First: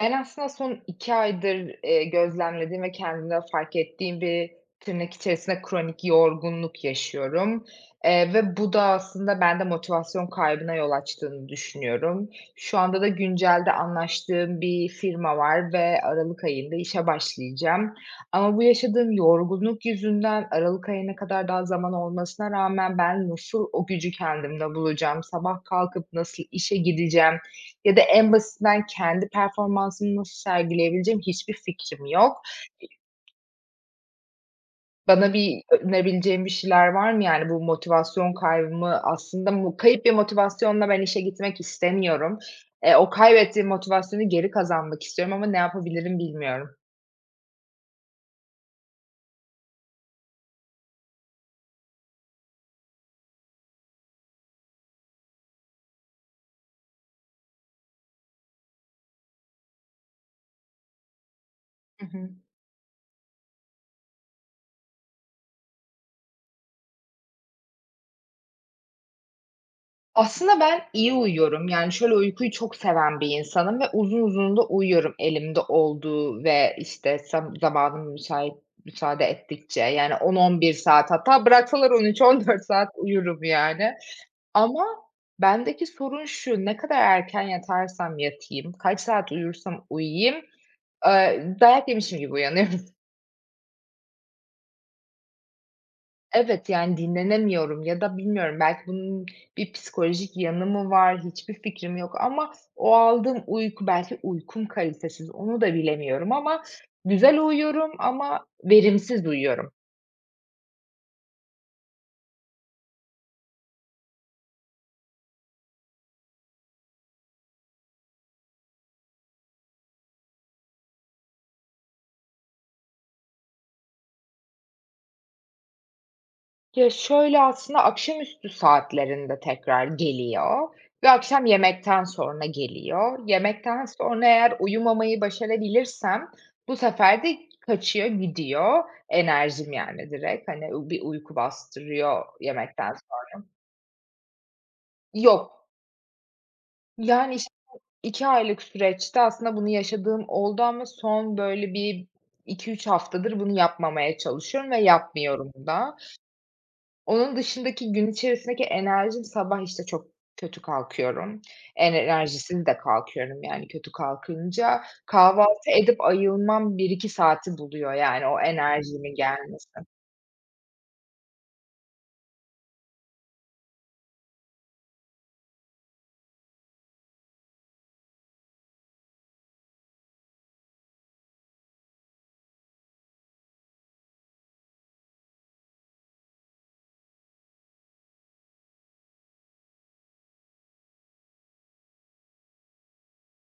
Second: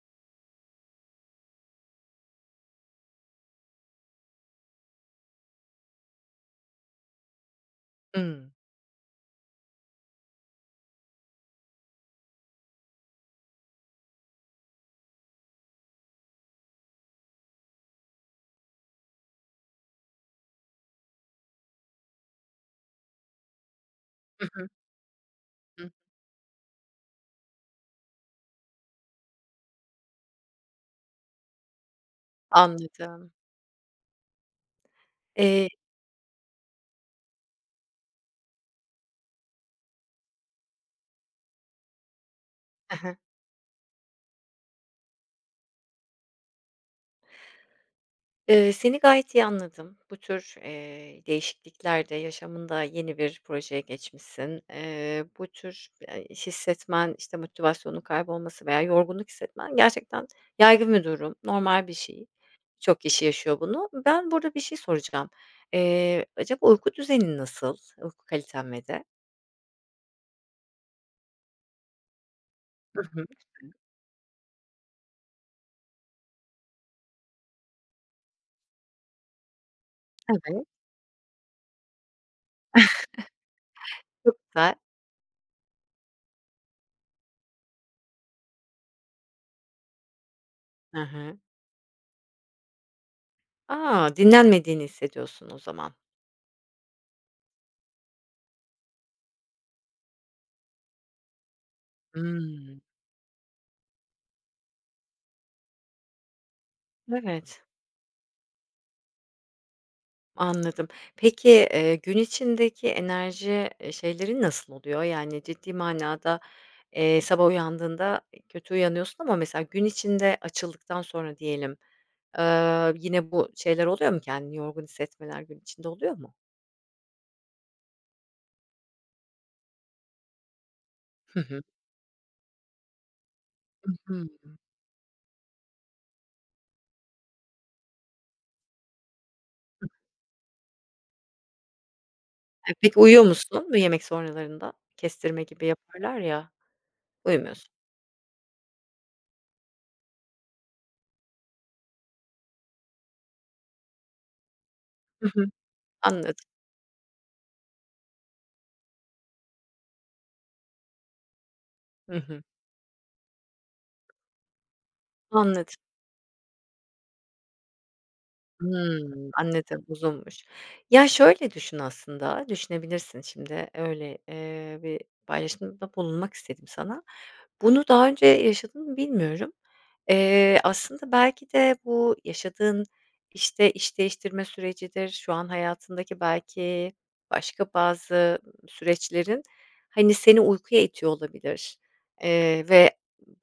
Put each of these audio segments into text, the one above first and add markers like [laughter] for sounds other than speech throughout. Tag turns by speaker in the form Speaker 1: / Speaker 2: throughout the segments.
Speaker 1: Ben aslında son 2 aydır, gözlemlediğim ve kendimde fark ettiğim bir tırnak içerisinde kronik yorgunluk yaşıyorum,
Speaker 2: Hımm.
Speaker 1: ve bu da aslında bende motivasyon kaybına yol açtığını düşünüyorum. Şu anda da güncelde anlaştığım bir firma var ve aralık ayında işe başlayacağım. Ama bu yaşadığım yorgunluk yüzünden aralık ayına kadar daha zaman olmasına rağmen ben nasıl o gücü
Speaker 2: Hı
Speaker 1: kendimde
Speaker 2: hı.
Speaker 1: bulacağım, sabah
Speaker 2: Hı.
Speaker 1: kalkıp nasıl işe gideceğim, ya da en basitinden kendi performansımı nasıl sergileyebileceğim hiçbir fikrim yok.
Speaker 2: Anladım.
Speaker 1: Bana bir
Speaker 2: Eee,
Speaker 1: önerebileceğin bir şeyler var mı? Yani bu motivasyon kaybımı aslında kayıp bir motivasyonla ben işe gitmek istemiyorum.
Speaker 2: Hı
Speaker 1: O
Speaker 2: hı.
Speaker 1: kaybettiğim motivasyonu geri kazanmak istiyorum ama ne yapabilirim bilmiyorum.
Speaker 2: Seni gayet iyi anladım. Bu tür, değişikliklerde yaşamında yeni bir projeye geçmişsin. Bu tür, hissetmen, işte, motivasyonun kaybolması veya yorgunluk hissetmen gerçekten yaygın bir durum, normal bir
Speaker 1: Hı
Speaker 2: şey.
Speaker 1: hı.
Speaker 2: Birçok kişi yaşıyor bunu. Ben burada bir şey soracağım. Acaba uyku düzenin nasıl? Uyku kaliten ve de?
Speaker 1: Aslında ben iyi uyuyorum. Yani, şöyle, uykuyu çok
Speaker 2: Hı
Speaker 1: seven
Speaker 2: hı.
Speaker 1: bir insanım ve uzun uzun da uyuyorum elimde olduğu ve, işte, zamanım müsaade ettikçe. Yani,
Speaker 2: Evet.
Speaker 1: 10-11 saat hatta bıraksalar 13-14 saat uyurum, yani.
Speaker 2: Çok güzel.
Speaker 1: Ama bendeki sorun şu, ne kadar erken yatarsam yatayım, kaç saat uyursam uyuyayım,
Speaker 2: Hı hı.
Speaker 1: dayak yemişim gibi uyanıyorum.
Speaker 2: A! Dinlenmediğini hissediyorsun o zaman.
Speaker 1: Evet, yani dinlenemiyorum ya da bilmiyorum belki bunun bir psikolojik yanı mı var, hiçbir fikrim yok ama
Speaker 2: Hımm.
Speaker 1: o aldığım uyku belki uykum kalitesiz onu da bilemiyorum ama güzel
Speaker 2: Evet,
Speaker 1: uyuyorum ama verimsiz uyuyorum.
Speaker 2: anladım. Peki, gün içindeki enerji, şeylerin nasıl oluyor? Yani ciddi manada, sabah uyandığında kötü uyanıyorsun ama mesela gün içinde açıldıktan sonra diyelim, yine bu şeyler oluyor mu? Kendini yorgun hissetmeler gün içinde oluyor mu?
Speaker 1: Ya, şöyle aslında akşamüstü saatlerinde tekrar geliyor ve
Speaker 2: Hı
Speaker 1: akşam
Speaker 2: hı.
Speaker 1: yemekten sonra geliyor. Yemekten sonra
Speaker 2: Hı.
Speaker 1: eğer uyumamayı başarabilirsem bu sefer de kaçıyor gidiyor enerjim yani direkt, hani, bir uyku bastırıyor
Speaker 2: E,
Speaker 1: yemekten.
Speaker 2: peki uyuyor musun bu yemek sonralarında? Kestirme gibi
Speaker 1: Yok.
Speaker 2: yaparlar ya.
Speaker 1: Yani, işte,
Speaker 2: Uyumuyorsun.
Speaker 1: 2 aylık süreçte aslında bunu yaşadığım oldu ama son böyle bir 2-3 haftadır bunu yapmamaya çalışıyorum ve
Speaker 2: Hı hı.
Speaker 1: yapmıyorum da.
Speaker 2: Anladım.
Speaker 1: Onun dışındaki gün içerisindeki enerjim sabah, işte, çok kötü kalkıyorum.
Speaker 2: Hı hı.
Speaker 1: Enerjisiz de kalkıyorum, yani, kötü kalkınca. Kahvaltı
Speaker 2: Anladım.
Speaker 1: edip ayılmam bir iki saati buluyor, yani, o enerjimin
Speaker 2: Hımm,
Speaker 1: gelmesi.
Speaker 2: anladım, uzunmuş. Ya, şöyle düşün aslında, düşünebilirsin şimdi, öyle, bir paylaşımda bulunmak istedim sana. Bunu daha önce yaşadın mı bilmiyorum. Aslında belki de bu yaşadığın, işte, iş değiştirme sürecidir, şu an hayatındaki belki başka bazı süreçlerin, hani, seni uykuya itiyor olabilir, ve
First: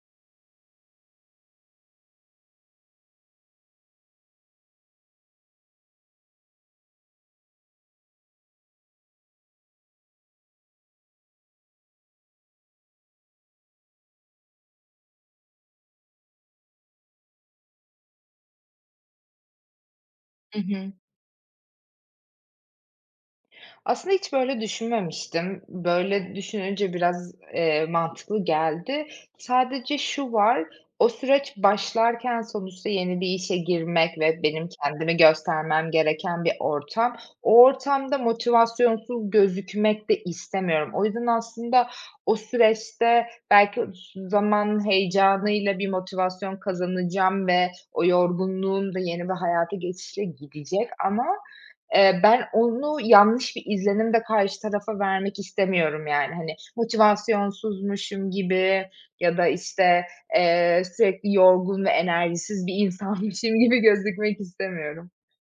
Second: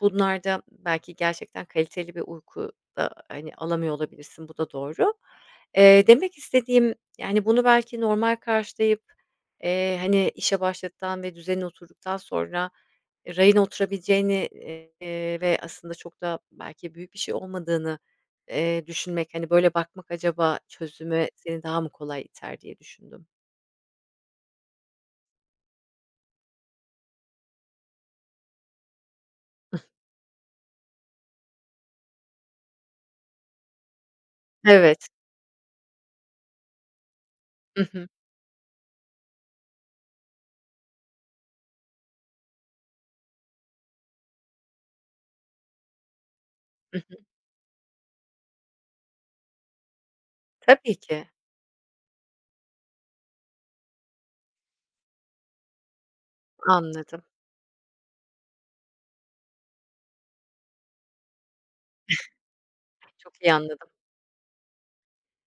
Speaker 2: bunlarda belki gerçekten kaliteli bir uyku da, hani, alamıyor olabilirsin. Bu da doğru. Demek istediğim, yani, bunu belki normal karşılayıp, hani, işe başladıktan ve düzenine oturduktan sonra e, rayına oturabileceğini, ve aslında çok da belki büyük bir şey olmadığını, düşünmek, hani, böyle bakmak acaba
Speaker 1: Hı hı.
Speaker 2: çözüme seni daha mı kolay iter diye düşündüm.
Speaker 1: Aslında hiç böyle düşünmemiştim. Böyle düşününce biraz, mantıklı geldi. Sadece şu var, o süreç başlarken sonuçta yeni bir işe girmek ve benim
Speaker 2: Evet.
Speaker 1: kendimi göstermem gereken bir ortam. O
Speaker 2: Hı hı.
Speaker 1: ortamda motivasyonsuz gözükmek de istemiyorum. O yüzden aslında o süreçte belki zaman heyecanıyla bir motivasyon
Speaker 2: Hı hı.
Speaker 1: kazanacağım ve o yorgunluğum da yeni bir hayata geçişle gidecek
Speaker 2: Tabii ki.
Speaker 1: ama ben onu yanlış bir izlenim de karşı tarafa vermek istemiyorum yani. Hani,
Speaker 2: Anladım.
Speaker 1: motivasyonsuzmuşum gibi ya da, işte, sürekli yorgun ve enerjisiz bir
Speaker 2: Çok iyi
Speaker 1: insanmışım [laughs] gibi
Speaker 2: anladım.
Speaker 1: gözükmek istemiyorum.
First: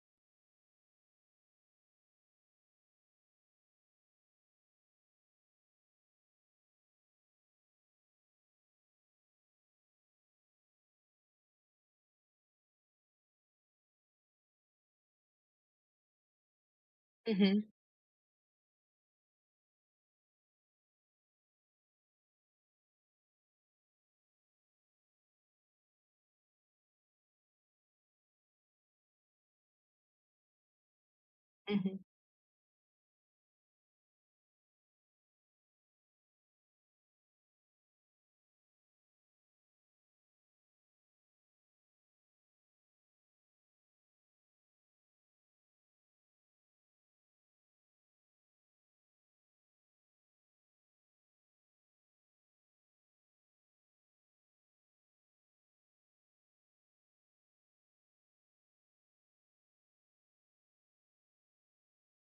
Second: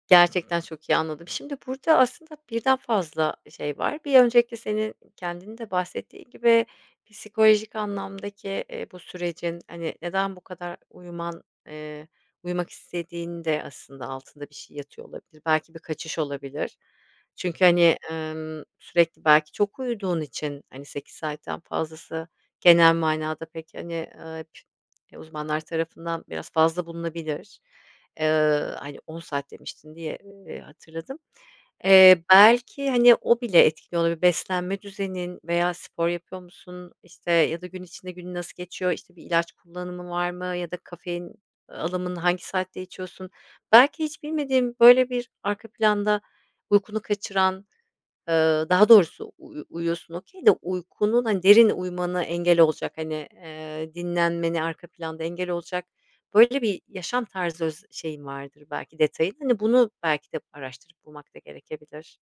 Speaker 2: Gerçekten çok iyi anladım. Şimdi burada aslında birden fazla şey var. Bir önceki senin kendinin de bahsettiğin gibi psikolojik anlamdaki, bu sürecin, hani, neden bu kadar uyuman, uyumak istediğinin de aslında altında bir şey yatıyor olabilir. Belki bir kaçış olabilir.
Speaker 1: Hı hı.
Speaker 2: Çünkü, hani, sürekli belki çok uyuduğun için, hani, 8 saatten fazlası genel manada pek, hani, p e, uzmanlar tarafından biraz fazla bulunabilir. Hani, 10 saat demiştin diye, hatırladım.
Speaker 1: Hı hı.
Speaker 2: Belki, hani, o bile etkili olabilir. Beslenme düzenin veya spor yapıyor musun, işte, ya da gün içinde günün nasıl geçiyor, işte, bir ilaç kullanımı var mı ya da kafein alımını hangi saatte içiyorsun? Belki hiç bilmediğin böyle bir arka planda uykunu kaçıran daha doğrusu uyuyorsun okey de uykunun, hani, derin uyumana engel olacak, hani, dinlenmeni arka planda engel olacak, böyle bir yaşam tarzı öz şeyin vardır belki detayın. Hani, bunu belki de araştırıp bulmak da gerekebilir.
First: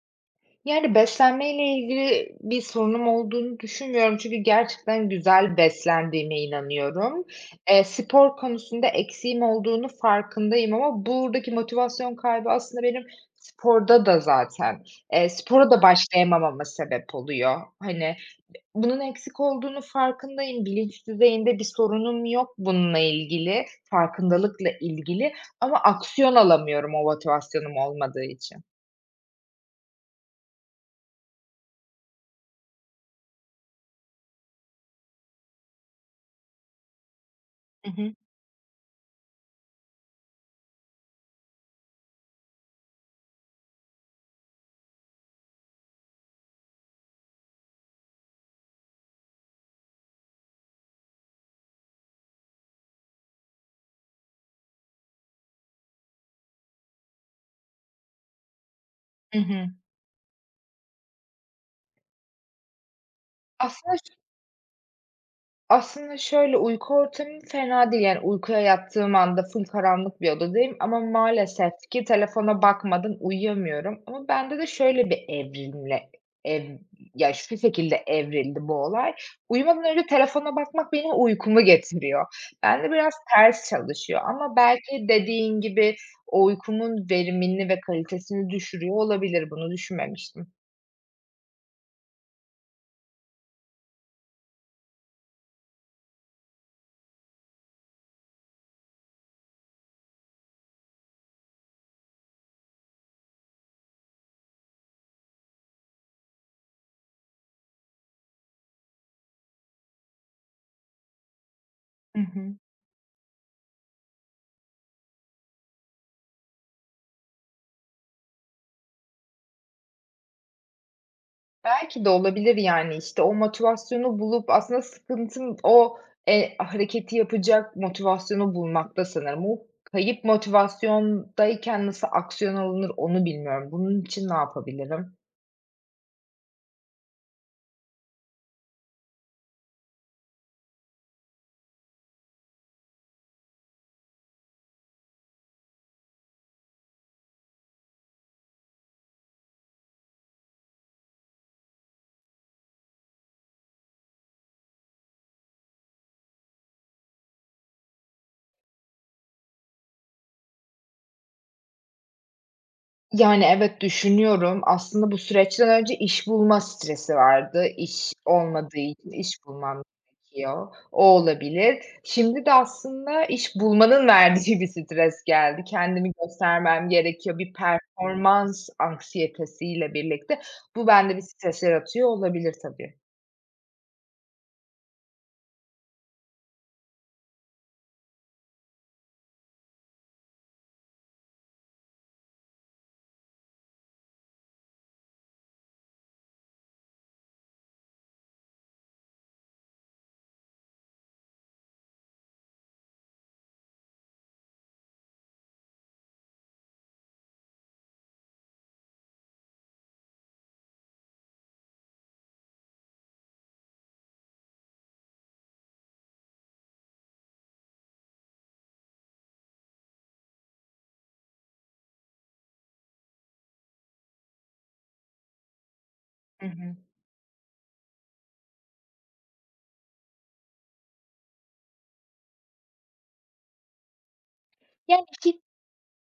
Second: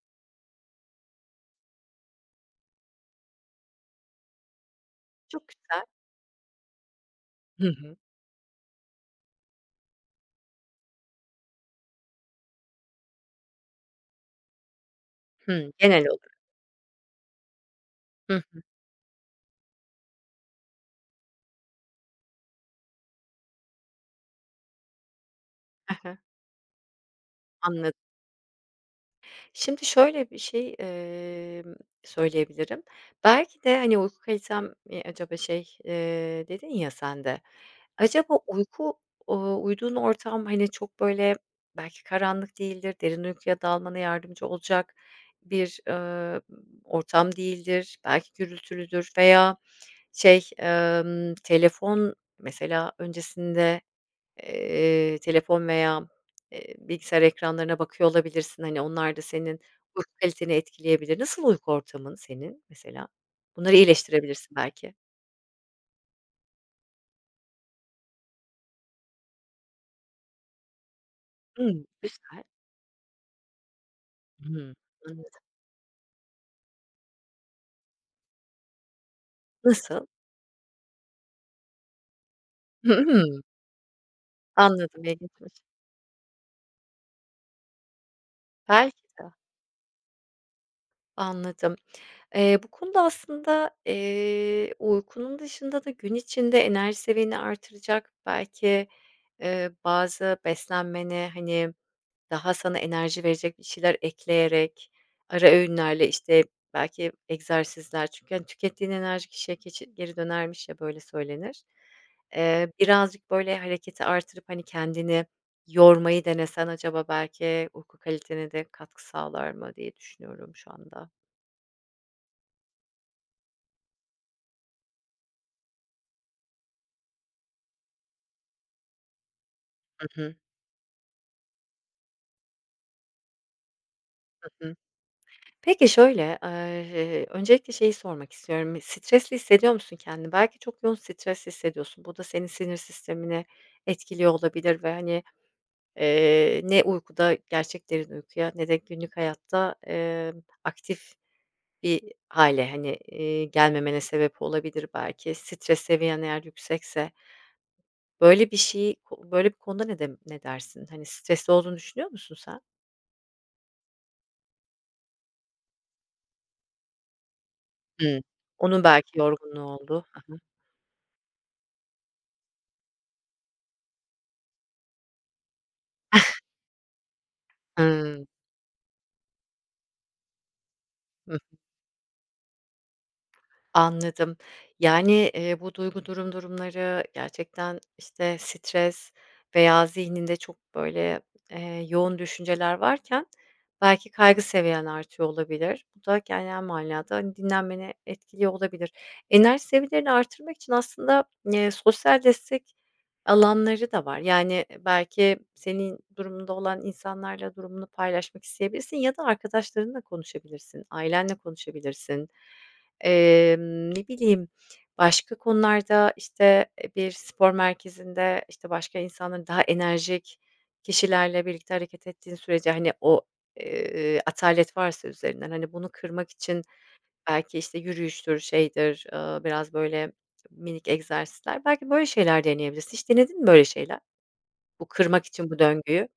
Speaker 1: Yani, beslenmeyle ilgili bir sorunum olduğunu düşünmüyorum çünkü gerçekten
Speaker 2: Çok
Speaker 1: güzel
Speaker 2: güzel.
Speaker 1: beslendiğime inanıyorum.
Speaker 2: Hı hı.
Speaker 1: Spor konusunda eksiğim olduğunu farkındayım ama buradaki motivasyon kaybı aslında benim sporda da zaten,
Speaker 2: Hımm,
Speaker 1: spora da
Speaker 2: genel olur.
Speaker 1: başlayamamama sebep oluyor. Hani, bunun eksik olduğunu farkındayım. Bilinç düzeyinde bir sorunum yok bununla ilgili, farkındalıkla ilgili ama
Speaker 2: Hı hı.
Speaker 1: aksiyon alamıyorum o motivasyonum
Speaker 2: Anladım.
Speaker 1: olmadığı için.
Speaker 2: Şimdi şöyle bir şey, söyleyebilirim. Belki de, hani, uyku kalitem, acaba şey, dedin ya sen de,
Speaker 1: Hı hı.
Speaker 2: acaba uyku, uyuduğun ortam, hani, çok böyle belki karanlık değildir, derin uykuya dalmana yardımcı olacak bir, ortam değildir, belki gürültülüdür veya şey, telefon mesela öncesinde. Telefon veya, bilgisayar ekranlarına bakıyor olabilirsin. Hani, onlar da
Speaker 1: Hı
Speaker 2: senin
Speaker 1: hı.
Speaker 2: uyku kaliteni etkileyebilir. Nasıl uyku ortamın senin mesela? Bunları
Speaker 1: Aslında
Speaker 2: iyileştirebilirsin belki.
Speaker 1: Aslında şöyle, uyku ortamım fena değil. Yani uykuya yattığım anda full karanlık bir odadayım ama maalesef
Speaker 2: Hımm,
Speaker 1: ki
Speaker 2: güzel.
Speaker 1: telefona bakmadan uyuyamıyorum. Ama bende de
Speaker 2: Hımm,
Speaker 1: şöyle bir
Speaker 2: anladım.
Speaker 1: evrimle ev ya, şu şekilde evrildi bu olay. Uyumadan
Speaker 2: Nasıl?
Speaker 1: önce telefona bakmak benim uykumu getiriyor. Bende
Speaker 2: Hı
Speaker 1: biraz
Speaker 2: hı.
Speaker 1: ters çalışıyor ama
Speaker 2: Anladım,
Speaker 1: belki
Speaker 2: ilginçmiş.
Speaker 1: dediğin gibi o uykumun verimini ve kalitesini düşürüyor
Speaker 2: Belki de.
Speaker 1: olabilir. Bunu düşünmemiştim.
Speaker 2: Anladım. Bu konuda aslında, uykunun dışında da gün içinde enerji seviyeni artıracak belki, bazı beslenmene, hani, daha sana enerji verecek bir şeyler ekleyerek, ara öğünlerle, işte, belki egzersizler çünkü, hani, tükettiğin enerji kişiye keçi geri dönermiş ya, böyle söylenir.
Speaker 1: Hı hı.
Speaker 2: Birazcık böyle hareketi artırıp, hani, kendini yormayı denesen acaba belki uyku kalitene de katkı sağlar mı diye düşünüyorum şu anda.
Speaker 1: Belki de olabilir, yani, işte, o motivasyonu bulup aslında sıkıntın o, hareketi yapacak motivasyonu bulmakta sanırım. O
Speaker 2: Hı
Speaker 1: kayıp
Speaker 2: hı.
Speaker 1: motivasyondayken nasıl aksiyon alınır onu bilmiyorum. Bunun için ne yapabilirim?
Speaker 2: Peki şöyle, öncelikle şeyi sormak istiyorum. Stresli hissediyor musun kendini? Belki çok yoğun stres hissediyorsun. Bu da senin sinir sistemini etkiliyor olabilir ve, hani, ne uykuda, gerçek derin uykuya ne de günlük hayatta, aktif bir hale hani, gelmemene sebep olabilir belki. Stres seviyen eğer yüksekse böyle bir şeyi böyle bir konuda ne de ne dersin? Hani, stresli olduğunu düşünüyor musun sen?
Speaker 1: Yani, evet, düşünüyorum. Aslında bu süreçten önce iş bulma stresi vardı. İş
Speaker 2: Hıı.
Speaker 1: olmadığı
Speaker 2: Onun
Speaker 1: için
Speaker 2: belki
Speaker 1: iş
Speaker 2: yorgunluğu
Speaker 1: bulmam
Speaker 2: oldu. Hı hı.
Speaker 1: gerekiyor. O olabilir. Şimdi de aslında iş bulmanın [laughs] verdiği bir stres geldi. Kendimi göstermem gerekiyor. Bir
Speaker 2: Hıı.
Speaker 1: performans anksiyetesiyle birlikte bu bende bir stres yaratıyor olabilir tabii.
Speaker 2: Anladım. Yani, bu duygu durum durumları gerçekten, işte, stres veya zihninde çok, böyle, yoğun düşünceler varken belki kaygı seviyen artıyor olabilir. Bu da genel manada, hani, dinlenmeni etkiliyor olabilir. Enerji seviyelerini artırmak için aslında, sosyal destek alanları da var. Yani, e, belki senin durumunda olan insanlarla durumunu paylaşmak isteyebilirsin ya da arkadaşlarınla konuşabilirsin, ailenle konuşabilirsin. Ne bileyim, başka konularda, işte, bir spor merkezinde, işte, başka insanların daha enerjik kişilerle birlikte hareket ettiğin sürece, hani, o, atalet varsa üzerinden, hani, bunu kırmak
Speaker 1: Hı
Speaker 2: için
Speaker 1: hı.
Speaker 2: belki, işte, yürüyüştür, şeydir, biraz böyle minik egzersizler, belki böyle şeyler deneyebilirsin. Hiç denedin mi böyle şeyler? Bu
Speaker 1: Yani,
Speaker 2: kırmak için bu döngüyü?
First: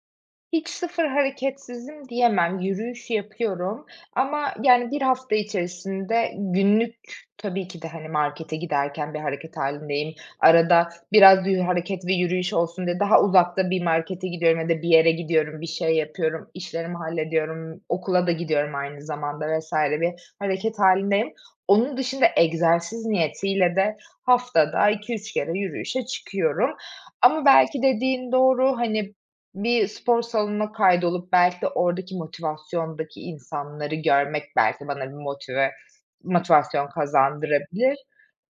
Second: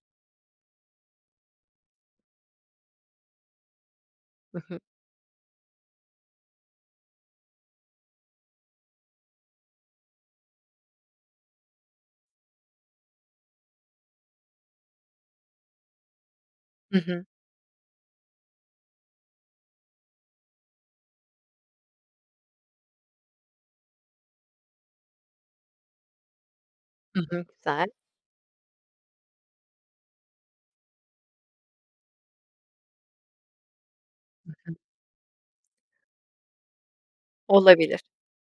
Speaker 1: hiç sıfır hareketsizim diyemem. Yürüyüş yapıyorum ama,
Speaker 2: Hı hı.
Speaker 1: yani, bir hafta içerisinde günlük tabii ki de, hani, markete giderken bir hareket halindeyim. Arada biraz hareket ve yürüyüş olsun diye daha uzakta bir markete gidiyorum ya da bir yere gidiyorum, bir şey yapıyorum, işlerimi
Speaker 2: Hı hı.
Speaker 1: hallediyorum, okula da gidiyorum aynı zamanda vesaire bir hareket halindeyim. Onun dışında egzersiz niyetiyle de haftada 2-3 kere yürüyüşe çıkıyorum
Speaker 2: Hı hı.
Speaker 1: ama belki
Speaker 2: Güzel.
Speaker 1: dediğin doğru, hani, bir spor salonuna kaydolup belki de oradaki motivasyondaki insanları görmek belki bana bir motivasyon kazandırabilir.
Speaker 2: Olabilir.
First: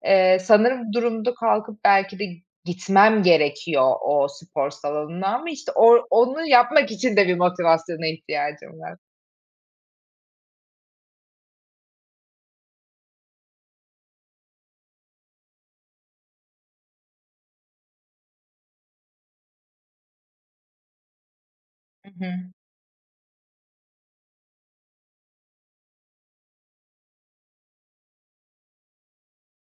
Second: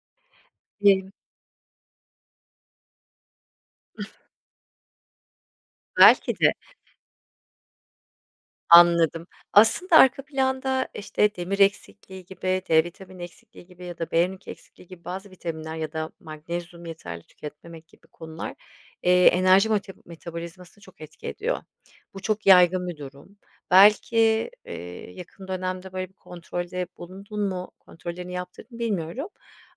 Speaker 1: Sanırım bu
Speaker 2: Emm,
Speaker 1: durumda kalkıp belki de gitmem gerekiyor o spor salonuna ama işte o
Speaker 2: Belki
Speaker 1: onu
Speaker 2: de.
Speaker 1: yapmak için de bir motivasyona ihtiyacım var.
Speaker 2: Anladım. Aslında arka planda, işte, demir eksikliği gibi, D vitamini eksikliği gibi ya da B12 eksikliği gibi bazı vitaminler ya da magnezyum yeterli tüketmemek gibi konular, enerji metabolizmasını çok etki ediyor.
Speaker 1: Hı
Speaker 2: Bu çok
Speaker 1: hı.
Speaker 2: yaygın bir durum. Belki, yakın dönemde böyle bir kontrolde bulundun mu, kontrollerini yaptırdın mı bilmiyorum.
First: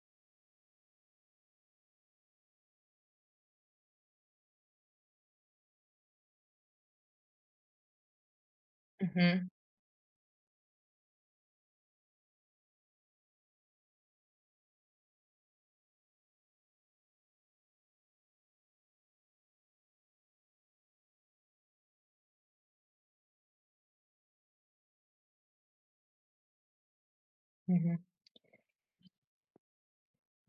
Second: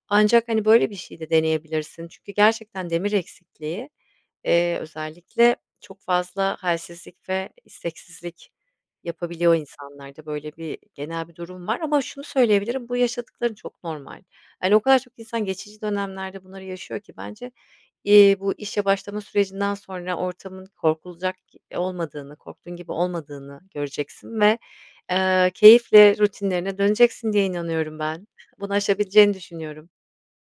Speaker 2: Ancak, hani, böyle bir şey de deneyebilirsin. Çünkü gerçekten demir eksikliği, özellikle çok fazla halsizlik ve isteksizlik
Speaker 1: Hı hı.
Speaker 2: yapabiliyor insanlarda. Böyle bir genel bir durum var ama şunu söyleyebilirim, bu yaşadıkların çok normal. Yani o kadar çok insan geçici dönemlerde bunları yaşıyor ki bence, bu işe başlama sürecinden sonra ortamın korkulacak olmadığını, korktuğun gibi olmadığını göreceksin ve, keyifle rutinlerine döneceksin diye
Speaker 1: Hı hı.
Speaker 2: inanıyorum ben. Bunu aşabileceğini düşünüyorum.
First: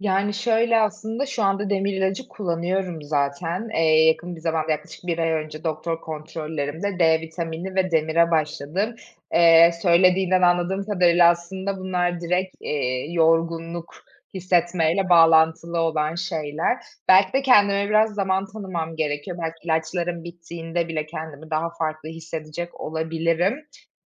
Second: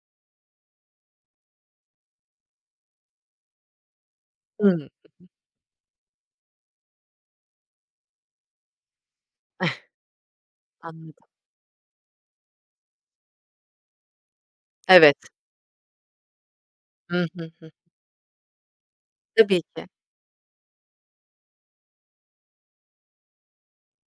Speaker 1: Yani, şöyle aslında şu anda demir ilacı kullanıyorum zaten. Yakın bir zamanda
Speaker 2: Hımm.
Speaker 1: yaklaşık bir ay önce doktor kontrollerimde D vitamini ve demire başladım.
Speaker 2: [laughs]
Speaker 1: Söylediğinden anladığım
Speaker 2: Anladım.
Speaker 1: kadarıyla aslında bunlar direkt, yorgunluk hissetmeyle
Speaker 2: Evet.
Speaker 1: bağlantılı olan şeyler.
Speaker 2: Hı
Speaker 1: Belki de
Speaker 2: hı, hı.
Speaker 1: kendime biraz zaman tanımam gerekiyor.
Speaker 2: Tabii
Speaker 1: Belki
Speaker 2: ki.
Speaker 1: ilaçlarım bittiğinde bile kendimi daha farklı hissedecek olabilirim.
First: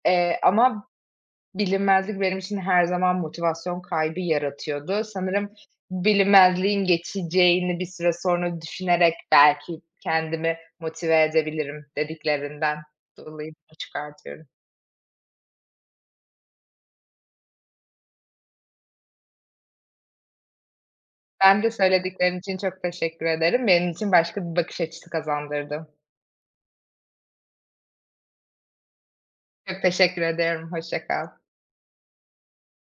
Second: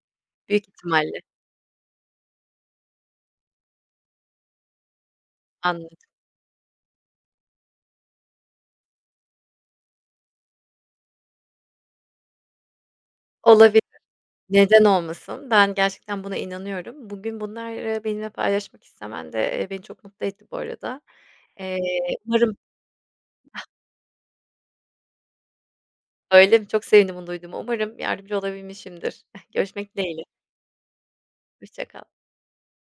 Speaker 2: Büyük
Speaker 1: Ama
Speaker 2: ihtimalle.
Speaker 1: bilinmezlik benim için her zaman motivasyon kaybı yaratıyordu. Sanırım
Speaker 2: Anladım.
Speaker 1: bilinmezliğin geçeceğini bir süre sonra düşünerek belki kendimi motive edebilirim dediklerinden dolayı bunu
Speaker 2: Olabilir.
Speaker 1: çıkartıyorum.
Speaker 2: Neden olmasın? Ben gerçekten buna inanıyorum. Bugün bunları benimle paylaşmak istemen de, beni çok mutlu etti bu arada.
Speaker 1: Ben de
Speaker 2: Eee,
Speaker 1: söylediklerin için
Speaker 2: umarım
Speaker 1: çok teşekkür ederim. Benim için başka bir bakış açısı kazandırdı.
Speaker 2: Öyle mi? Çok sevindim bunu duyduğuma. Umarım yardımcı olabilmişimdir. [laughs]
Speaker 1: Çok
Speaker 2: Görüşmek dileğiyle.
Speaker 1: teşekkür ederim, hoşça kal.
Speaker 2: Hoşça kal.